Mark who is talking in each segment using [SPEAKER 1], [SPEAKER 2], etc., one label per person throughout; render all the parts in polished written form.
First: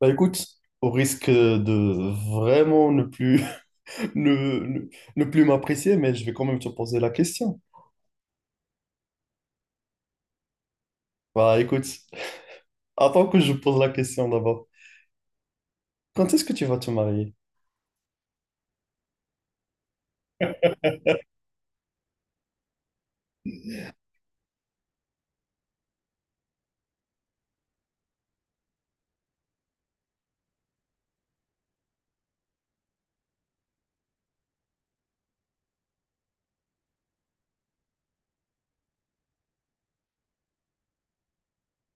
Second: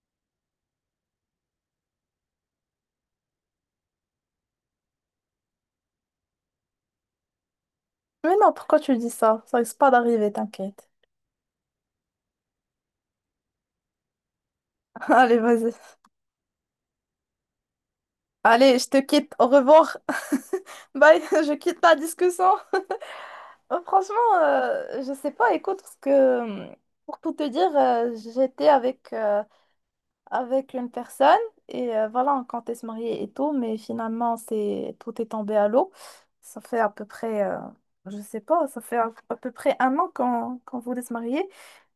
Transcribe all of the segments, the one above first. [SPEAKER 1] Bah écoute, au risque de vraiment ne plus, ne, ne- ne plus m'apprécier, mais je vais quand même te poser la question.
[SPEAKER 2] Mais non, pourquoi tu dis ça? Ça risque pas d'arriver, t'inquiète.
[SPEAKER 1] Bah écoute, attends que je pose la question d'abord.
[SPEAKER 2] Allez, vas-y.
[SPEAKER 1] Quand est-ce que tu vas te marier?
[SPEAKER 2] Allez, je te quitte. Au revoir. Bye, je quitte la discussion. Franchement, je sais pas, écoute, parce que euh, pour tout te dire, j'étais avec une personne et voilà, on comptait se marier et tout, mais finalement, c'est tout est tombé à l'eau. Ça fait à peu près, je sais pas, ça fait à peu près un an qu'on voulait se marier,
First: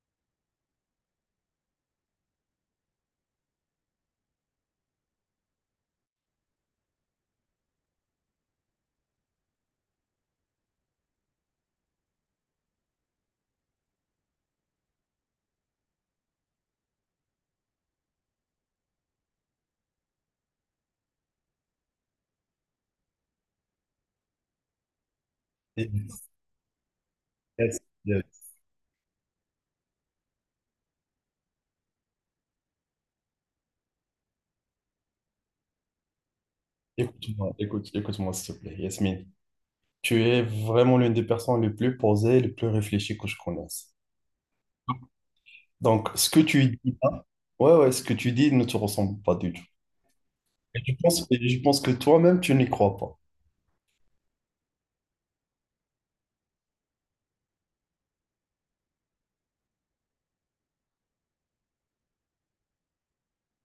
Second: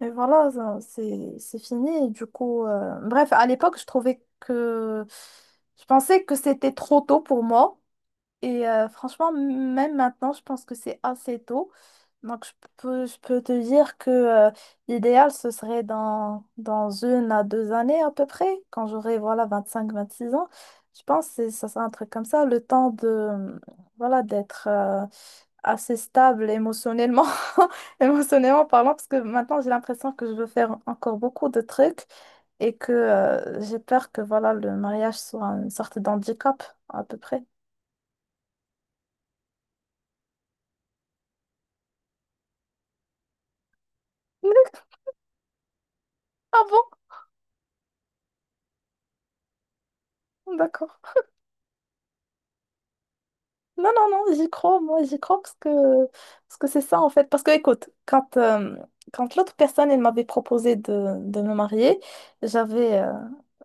[SPEAKER 2] mais voilà, c'est fini. Et du coup, bref, à l'époque, je pensais que c'était trop tôt pour moi. Et franchement, même maintenant, je pense que c'est assez tôt. Donc, je peux te dire que l'idéal, ce serait dans une à deux années à peu près, quand j'aurai, voilà, 25-26 ans. Je pense que ça sera un truc comme ça, le temps de, voilà, d'être assez
[SPEAKER 1] Yes,
[SPEAKER 2] stable émotionnellement.
[SPEAKER 1] yes, yes.
[SPEAKER 2] Émotionnellement parlant, parce que maintenant, j'ai l'impression que je veux faire encore beaucoup de trucs et que j'ai peur que, voilà, le mariage soit une sorte d'handicap à peu près.
[SPEAKER 1] Écoute-moi, écoute, écoute-moi s'il te plaît, Yasmine. Tu es vraiment l'une des personnes les plus posées, les plus réfléchies que je connaisse. Donc, ce que
[SPEAKER 2] Ah
[SPEAKER 1] tu
[SPEAKER 2] bon?
[SPEAKER 1] dis là, ouais, ouais, ce que tu dis ne te ressemble pas du tout. Et
[SPEAKER 2] D'accord.
[SPEAKER 1] je pense, et je pense que toi-même, tu n'y crois pas.
[SPEAKER 2] Non, non, non, j'y crois, moi, j'y crois parce que c'est ça en fait. Parce que écoute, quand l'autre personne, elle m'avait proposé de me marier, j'avais euh,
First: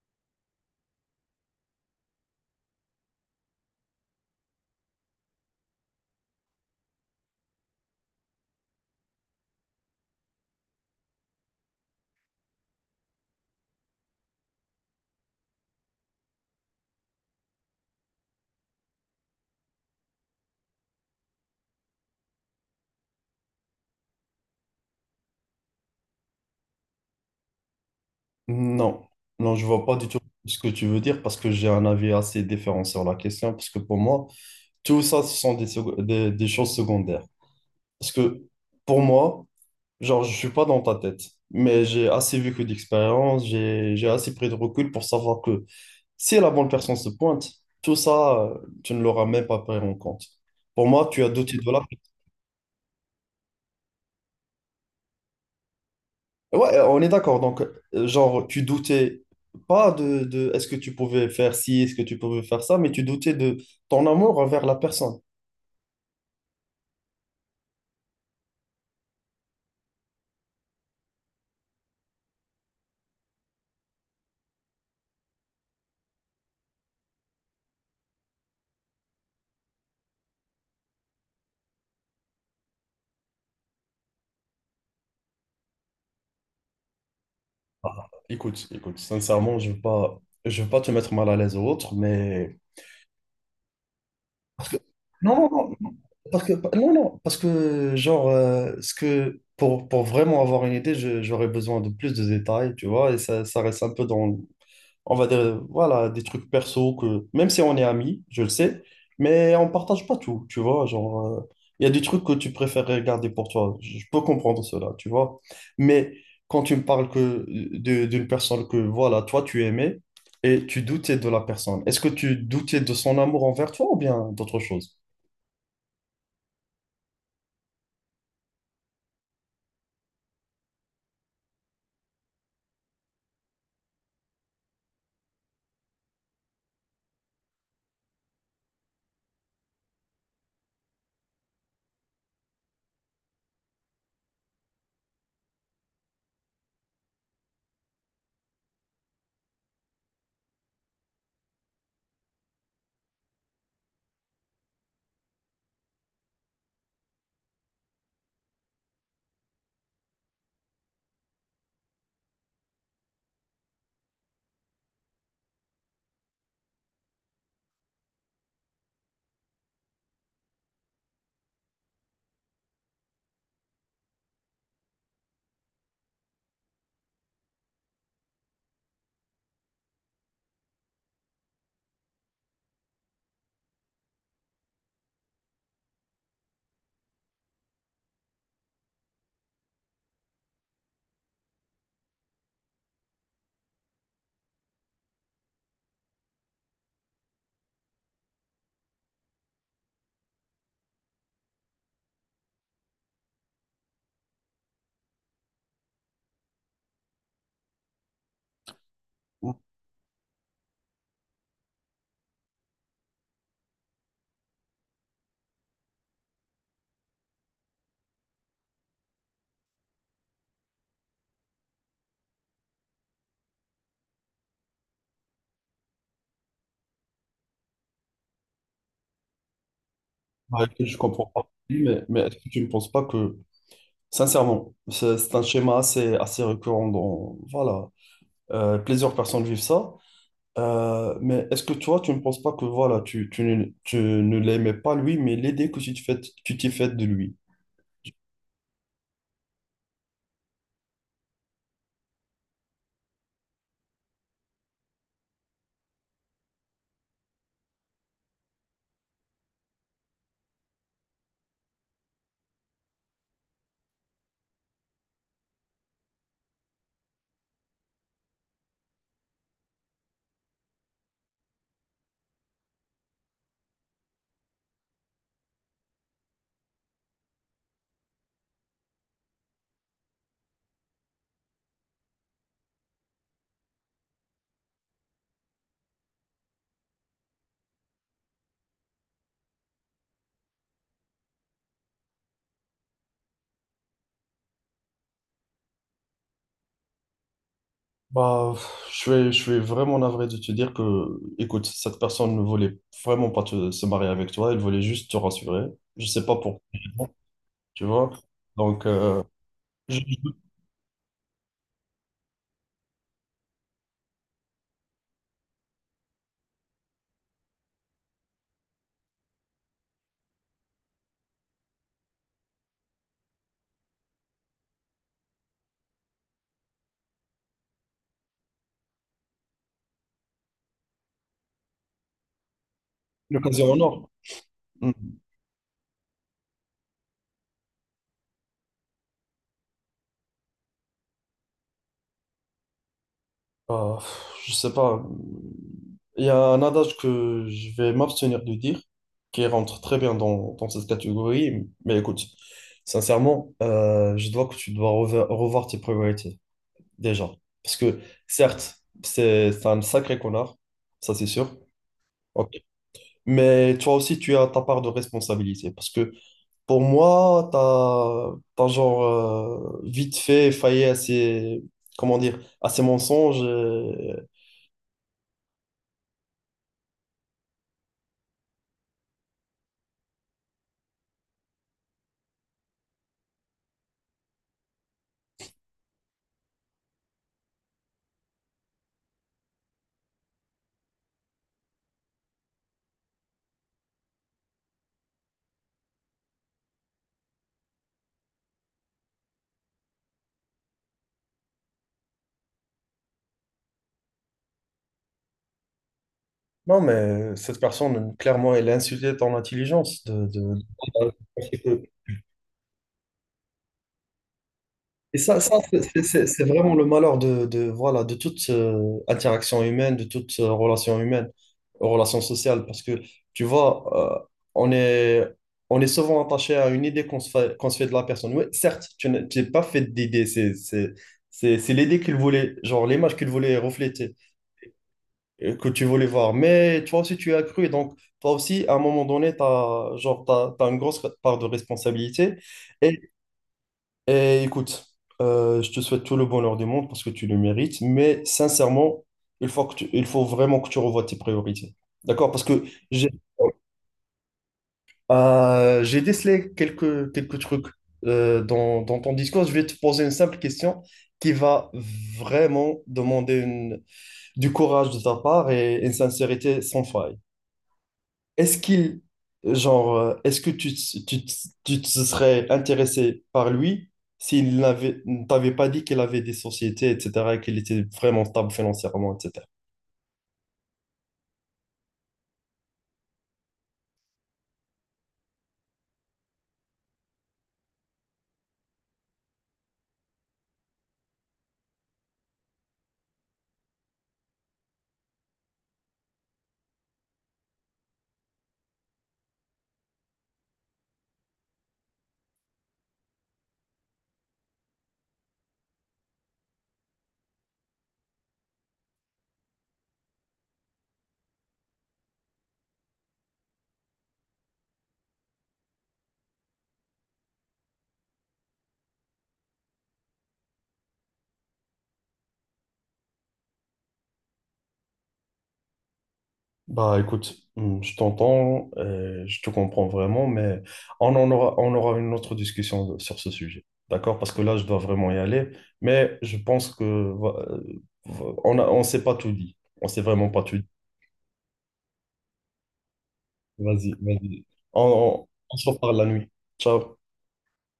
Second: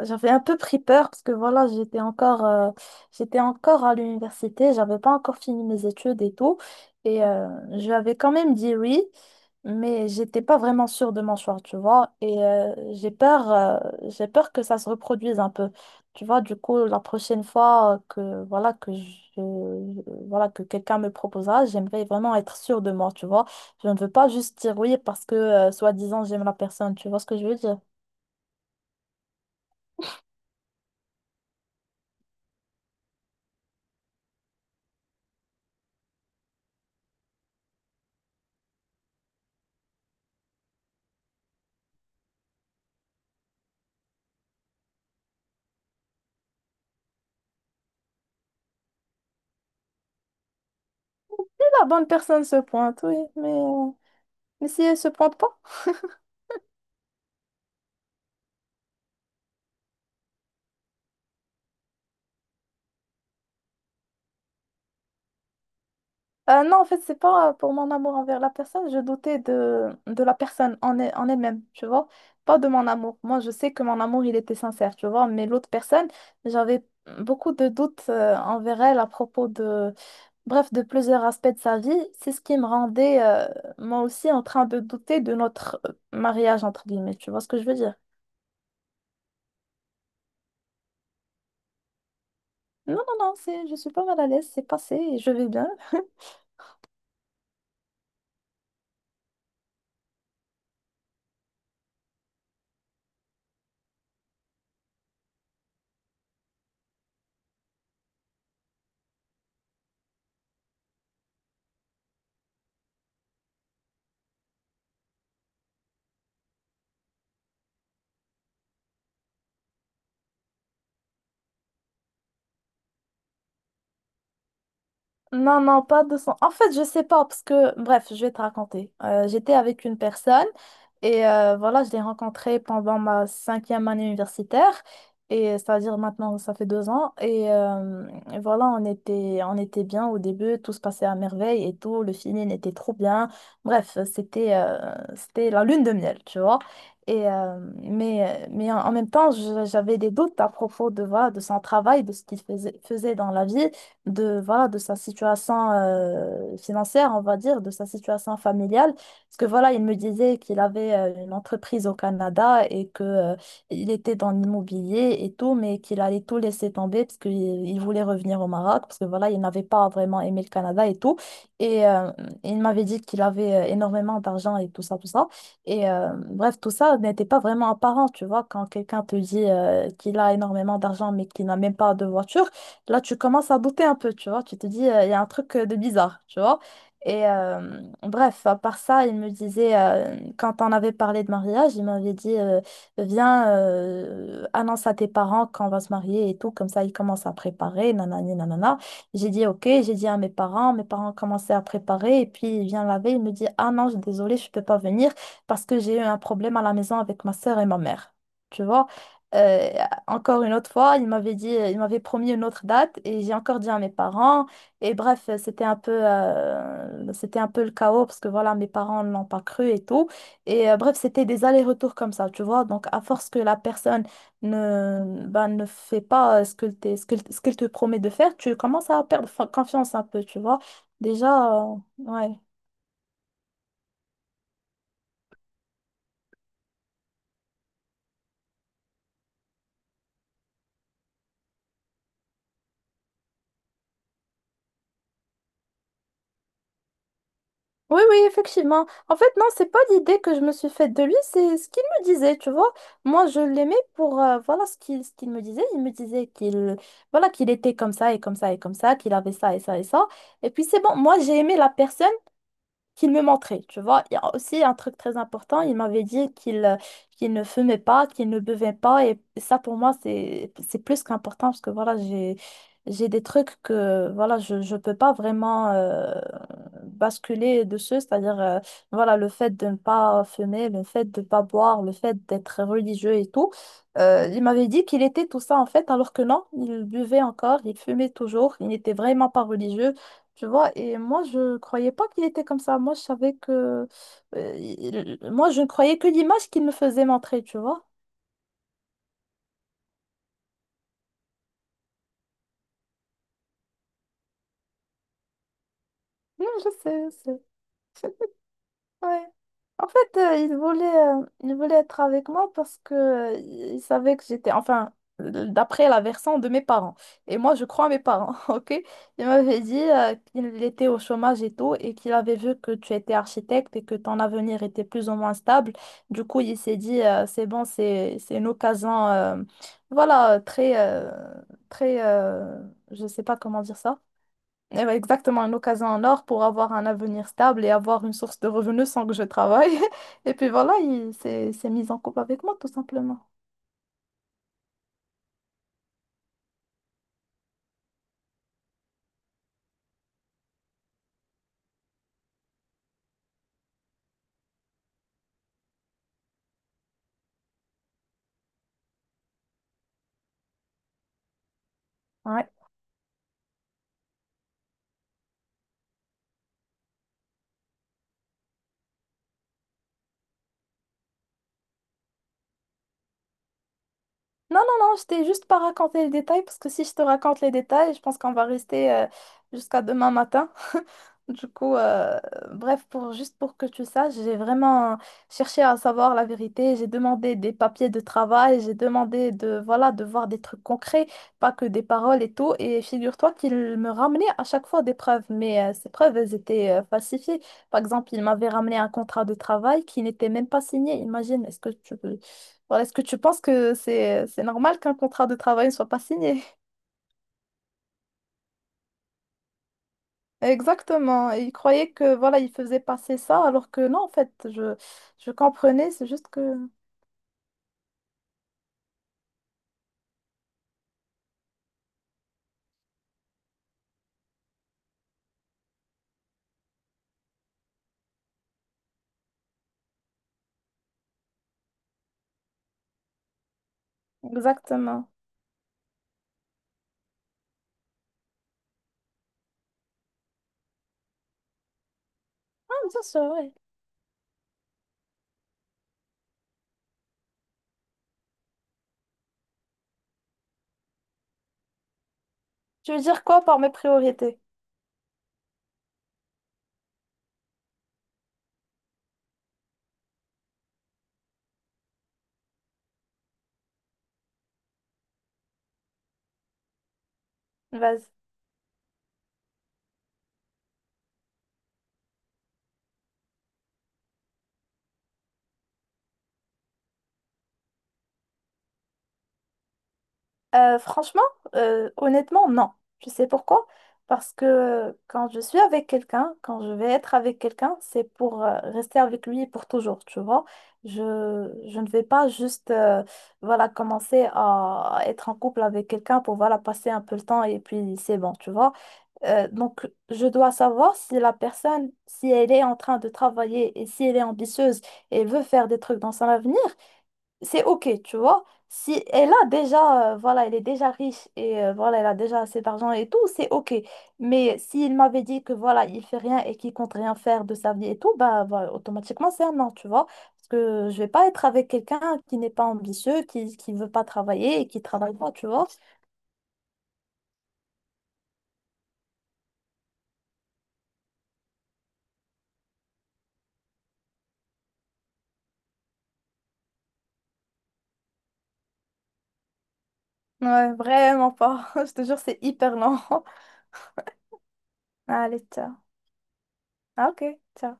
[SPEAKER 2] j'avais un peu pris peur parce que voilà, j'étais encore à l'université, j'avais pas encore fini mes études et tout. Et je lui avais quand même dit oui. Mais j'étais pas vraiment sûre de mon choix, tu vois. Et j'ai peur que ça se reproduise un peu. Tu vois, du coup, la prochaine fois que voilà voilà que quelqu'un me proposera, j'aimerais vraiment être sûre de moi, tu vois. Je ne veux pas juste dire oui parce que soi-disant j'aime la personne, tu vois ce que je veux dire.
[SPEAKER 1] Non, non, je vois pas du tout ce que tu veux dire parce que j'ai un avis assez différent sur la question parce que pour moi, tout ça, ce sont des choses secondaires. Parce que pour moi, genre, je suis pas dans ta tête, mais j'ai assez vécu d'expérience, j'ai assez pris de recul pour savoir que si la bonne personne se pointe, tout ça, tu ne l'auras même pas pris en compte. Pour moi, tu as douté de là.
[SPEAKER 2] La bonne personne se pointe, oui, mais mais si elle se pointe pas.
[SPEAKER 1] Ouais, on est d'accord. Donc, genre, tu doutais pas de, de est-ce que tu pouvais faire ci, est-ce que tu pouvais faire ça, mais tu doutais de ton amour envers la personne.
[SPEAKER 2] Non, en fait, c'est pas pour mon amour envers la personne, je doutais de la personne en elle-même, tu vois, pas de mon amour. Moi, je sais que mon amour, il était sincère, tu vois, mais l'autre personne, j'avais beaucoup de doutes envers elle à propos de, bref, de plusieurs aspects de sa vie. C'est ce qui me rendait, moi aussi, en train de douter de notre mariage, entre guillemets, tu vois ce que je veux dire?
[SPEAKER 1] Écoute, écoute, sincèrement, je veux pas te mettre mal à l'aise ou autre, mais
[SPEAKER 2] Non, non, non, je suis pas mal à l'aise, c'est
[SPEAKER 1] parce que
[SPEAKER 2] passé et je
[SPEAKER 1] non,
[SPEAKER 2] vais bien.
[SPEAKER 1] non, non, parce que non, non, parce que genre, ce que pour vraiment avoir une idée, j'aurais besoin de plus de détails, tu vois, et ça reste un peu dans, on va dire, voilà, des trucs perso que, même si on est amis, je le sais, mais on partage pas tout, tu vois, genre, il y a des trucs que tu préfères garder pour toi, je peux comprendre cela, tu vois, mais quand tu me parles que d'une personne que, voilà, toi, tu aimais et tu doutais de la personne, est-ce que tu doutais de son amour envers toi ou bien d'autre chose?
[SPEAKER 2] Non, non, pas de son. En fait, je sais pas, parce que, bref, je vais te raconter. J'étais avec une personne et voilà, je l'ai rencontrée pendant ma cinquième année universitaire. Et c'est-à-dire maintenant, ça fait 2 ans. Et voilà, on était bien au début, tout se passait à merveille et tout, le feeling était trop bien. Bref, c'était c'était la lune de miel, tu vois. Mais en même temps, j'avais des doutes à propos de, voilà, de son travail, de ce qu'il faisait dans la vie de, voilà, de sa situation financière, on va dire, de sa situation familiale. Parce que voilà, il me disait qu'il avait une entreprise au Canada et que il était dans l'immobilier et tout, mais qu'il allait tout laisser tomber parce qu'il voulait revenir au Maroc, parce que voilà, il n'avait pas vraiment aimé le Canada et tout. Et il m'avait dit qu'il avait énormément d'argent et tout ça, tout ça. Et bref, tout ça n'était pas vraiment apparent, tu vois, quand quelqu'un te dit qu'il a énormément d'argent mais qu'il n'a même pas de voiture là, tu commences à douter un peu, tu vois. Tu te dis, il y a un truc de bizarre, tu vois. Et bref, à part ça, il me disait, quand on avait parlé de mariage, il m'avait dit, viens, annonce à tes parents qu'on va se marier et tout. Comme ça, ils commencent à préparer, nanani, nanana. J'ai dit, ok, j'ai dit à mes parents commençaient à préparer. Et puis, il vient la veille, il me dit, ah non, désolée, je peux pas venir parce que j'ai eu un problème à la maison avec ma sœur et ma mère. Tu vois? Euh, Encore une autre fois, il m'avait promis une autre date et j'ai encore dit à mes parents. Et bref, c'était un peu le chaos parce que voilà, mes parents ne l'ont pas cru et tout. Et bref, c'était des allers-retours comme ça, tu vois. Donc, à force que la personne ne fait pas ce que t'es- ce que, ce qu'elle te promet de faire, tu commences à perdre confiance un peu, tu vois.
[SPEAKER 1] Ouais, que je comprends pas.
[SPEAKER 2] Déjà,
[SPEAKER 1] Oui, mais est-ce
[SPEAKER 2] ouais.
[SPEAKER 1] que tu ne penses pas que, sincèrement, c'est un schéma assez récurrent dans, voilà, plusieurs personnes vivent ça. Mais est-ce que toi, tu ne penses pas que voilà, tu ne l'aimais pas lui, mais l'idée que tu t'es faite de lui?
[SPEAKER 2] Oui, oui, effectivement. En fait, non, c'est pas l'idée que je me suis faite de lui, c'est ce qu'il me disait, tu vois. Moi, je l'aimais pour, voilà, ce qu'il me disait. Il me disait qu'il était comme ça et comme ça et comme ça, qu'il avait ça et ça et ça. Et puis, c'est bon. Moi, j'ai aimé la personne qu'il me montrait, tu vois. Il y a aussi un truc très important, il m'avait dit qu'il ne fumait pas, qu'il ne buvait pas, et ça pour moi c'est plus qu'important parce que voilà, j'ai des trucs que voilà, je peux pas vraiment basculer dessus, c'est-à-dire voilà, le fait de ne pas fumer, le fait de ne pas boire, le fait d'être religieux et tout. Il m'avait dit qu'il était tout ça en fait, alors que non, il buvait encore, il fumait toujours, il n'était vraiment pas religieux. Tu vois, et moi, je croyais pas qu'il était comme ça. Moi, je ne croyais que l'image qu'il me faisait montrer, tu vois.
[SPEAKER 1] Bah, pff, je suis vraiment navré de te dire que, écoute, cette personne ne voulait vraiment pas se marier avec toi, elle voulait juste te rassurer. Je sais pas
[SPEAKER 2] Non,
[SPEAKER 1] pourquoi,
[SPEAKER 2] je sais.
[SPEAKER 1] tu vois. Donc,
[SPEAKER 2] Ouais. En
[SPEAKER 1] je-
[SPEAKER 2] fait,
[SPEAKER 1] je-
[SPEAKER 2] il voulait être avec moi parce que, il savait que j'étais, enfin, d'après la version de mes parents. Et moi, je crois à mes parents, ok? Il m'avait dit, qu'il était au chômage et tout, et qu'il avait vu que tu étais architecte et que ton avenir était plus ou moins stable. Du coup, il s'est dit, c'est bon, c'est une occasion, voilà, très, très, je sais pas comment
[SPEAKER 1] l'occasion
[SPEAKER 2] dire
[SPEAKER 1] en
[SPEAKER 2] ça.
[SPEAKER 1] or.
[SPEAKER 2] Eh ben, exactement, une occasion en or pour avoir un avenir stable et avoir une source de revenus sans que je travaille. Et puis voilà, il s'est mis en couple avec moi, tout simplement.
[SPEAKER 1] Euh, je sais pas. Il y a un adage que je vais m'abstenir de dire, qui rentre très bien dans, dans cette catégorie. Mais écoute, sincèrement, je dois que tu dois revoir tes priorités, déjà. Parce que, certes, c'est un sacré connard, ça c'est sûr.
[SPEAKER 2] Ouais.
[SPEAKER 1] Ok. Mais toi aussi, tu as ta part de responsabilité. Parce que pour moi, t'as genre vite fait failli à ces, comment dire, à ces mensonges.
[SPEAKER 2] Non, non, non, je t'ai juste pas raconté les détails parce que si je te raconte les détails, je pense qu'on va rester jusqu'à demain matin. Du coup, bref, juste pour que tu saches, j'ai vraiment cherché à savoir la vérité. J'ai demandé des papiers de travail, j'ai demandé de, voilà, de voir des trucs concrets, pas que des paroles et tout. Et figure-toi qu'il me ramenait à chaque fois des preuves, mais ces preuves, elles étaient falsifiées. Par exemple, il m'avait ramené un contrat de travail qui n'était même pas signé. Imagine, est-ce que tu penses que c'est normal qu'un contrat de travail ne soit pas signé?
[SPEAKER 1] Non, mais cette personne, clairement, elle a insulté ton intelligence.
[SPEAKER 2] Exactement. Et il
[SPEAKER 1] De-
[SPEAKER 2] croyait que voilà, il faisait passer ça, alors que non, en fait, je,
[SPEAKER 1] Et
[SPEAKER 2] je
[SPEAKER 1] ça,
[SPEAKER 2] comprenais, c'est juste
[SPEAKER 1] c'est
[SPEAKER 2] que.
[SPEAKER 1] vraiment le malheur de, voilà, de toute interaction humaine, de toute relation humaine, relation sociale. Parce que, tu vois, on est, on est souvent attaché à une idée qu'on se fait de la personne. Oui, certes, tu n'es pas fait d'idée. C'est l'idée qu'il voulait, genre l'image qu'il voulait refléter.
[SPEAKER 2] Exactement.
[SPEAKER 1] Que tu voulais voir. Mais toi aussi, tu as cru. Et donc, toi aussi, à un moment donné, tu as, genre, t'as une grosse part de responsabilité.
[SPEAKER 2] Ah,
[SPEAKER 1] Et,
[SPEAKER 2] bien sûr, oui.
[SPEAKER 1] et écoute, je te souhaite tout le bonheur du monde parce que tu le mérites. Mais sincèrement, il faut que il faut vraiment que tu revoies tes priorités. D'accord? Parce que
[SPEAKER 2] Tu veux
[SPEAKER 1] j'ai
[SPEAKER 2] dire quoi par mes priorités?
[SPEAKER 1] j'ai décelé quelques trucs dans, dans ton discours. Je vais te poser une simple question qui va vraiment demander du courage de ta part et une sincérité sans faille.
[SPEAKER 2] Vas-y.
[SPEAKER 1] Est-ce qu'il, genre, est-ce que tu, te- tu, te- tu te serais intéressé par lui ne t'avait pas dit qu'il avait des sociétés, etc., et qu'il était vraiment stable financièrement, etc.
[SPEAKER 2] Franchement, honnêtement, non. Je sais pourquoi? Parce que quand je suis avec quelqu'un, quand je vais être avec quelqu'un, c'est pour rester avec lui pour toujours, tu vois. Je, je ne vais pas juste voilà, commencer à être en couple avec quelqu'un pour voilà, passer un peu le temps et puis c'est bon, tu vois. Donc, je dois savoir si la personne, si elle est en train de travailler et si elle est ambitieuse et veut faire des trucs dans son avenir, c'est OK, tu vois. Si elle a déjà, voilà, elle est déjà riche et voilà, elle a déjà assez d'argent et tout, c'est OK. Mais s'il m'avait dit que voilà, il fait rien et qu'il compte rien faire de sa vie et tout, bah, voilà, automatiquement, c'est un non, tu vois. Parce que je vais pas être avec quelqu'un qui n'est pas ambitieux, qui veut pas travailler et qui travaille pas, tu vois.
[SPEAKER 1] Bah écoute, je t'entends, je te comprends vraiment, mais on aura une autre discussion sur ce sujet, d'accord? Parce que là, je dois vraiment y aller, mais je pense que on a, on s'est pas tout dit, on s'est vraiment pas tout dit.
[SPEAKER 2] Ouais, vraiment pas. Je te jure, c'est hyper lent.
[SPEAKER 1] Vas-y, vas-y, on,
[SPEAKER 2] Ah,
[SPEAKER 1] on se
[SPEAKER 2] l'État.
[SPEAKER 1] reparle la nuit. Ciao.
[SPEAKER 2] Ah, ok, ça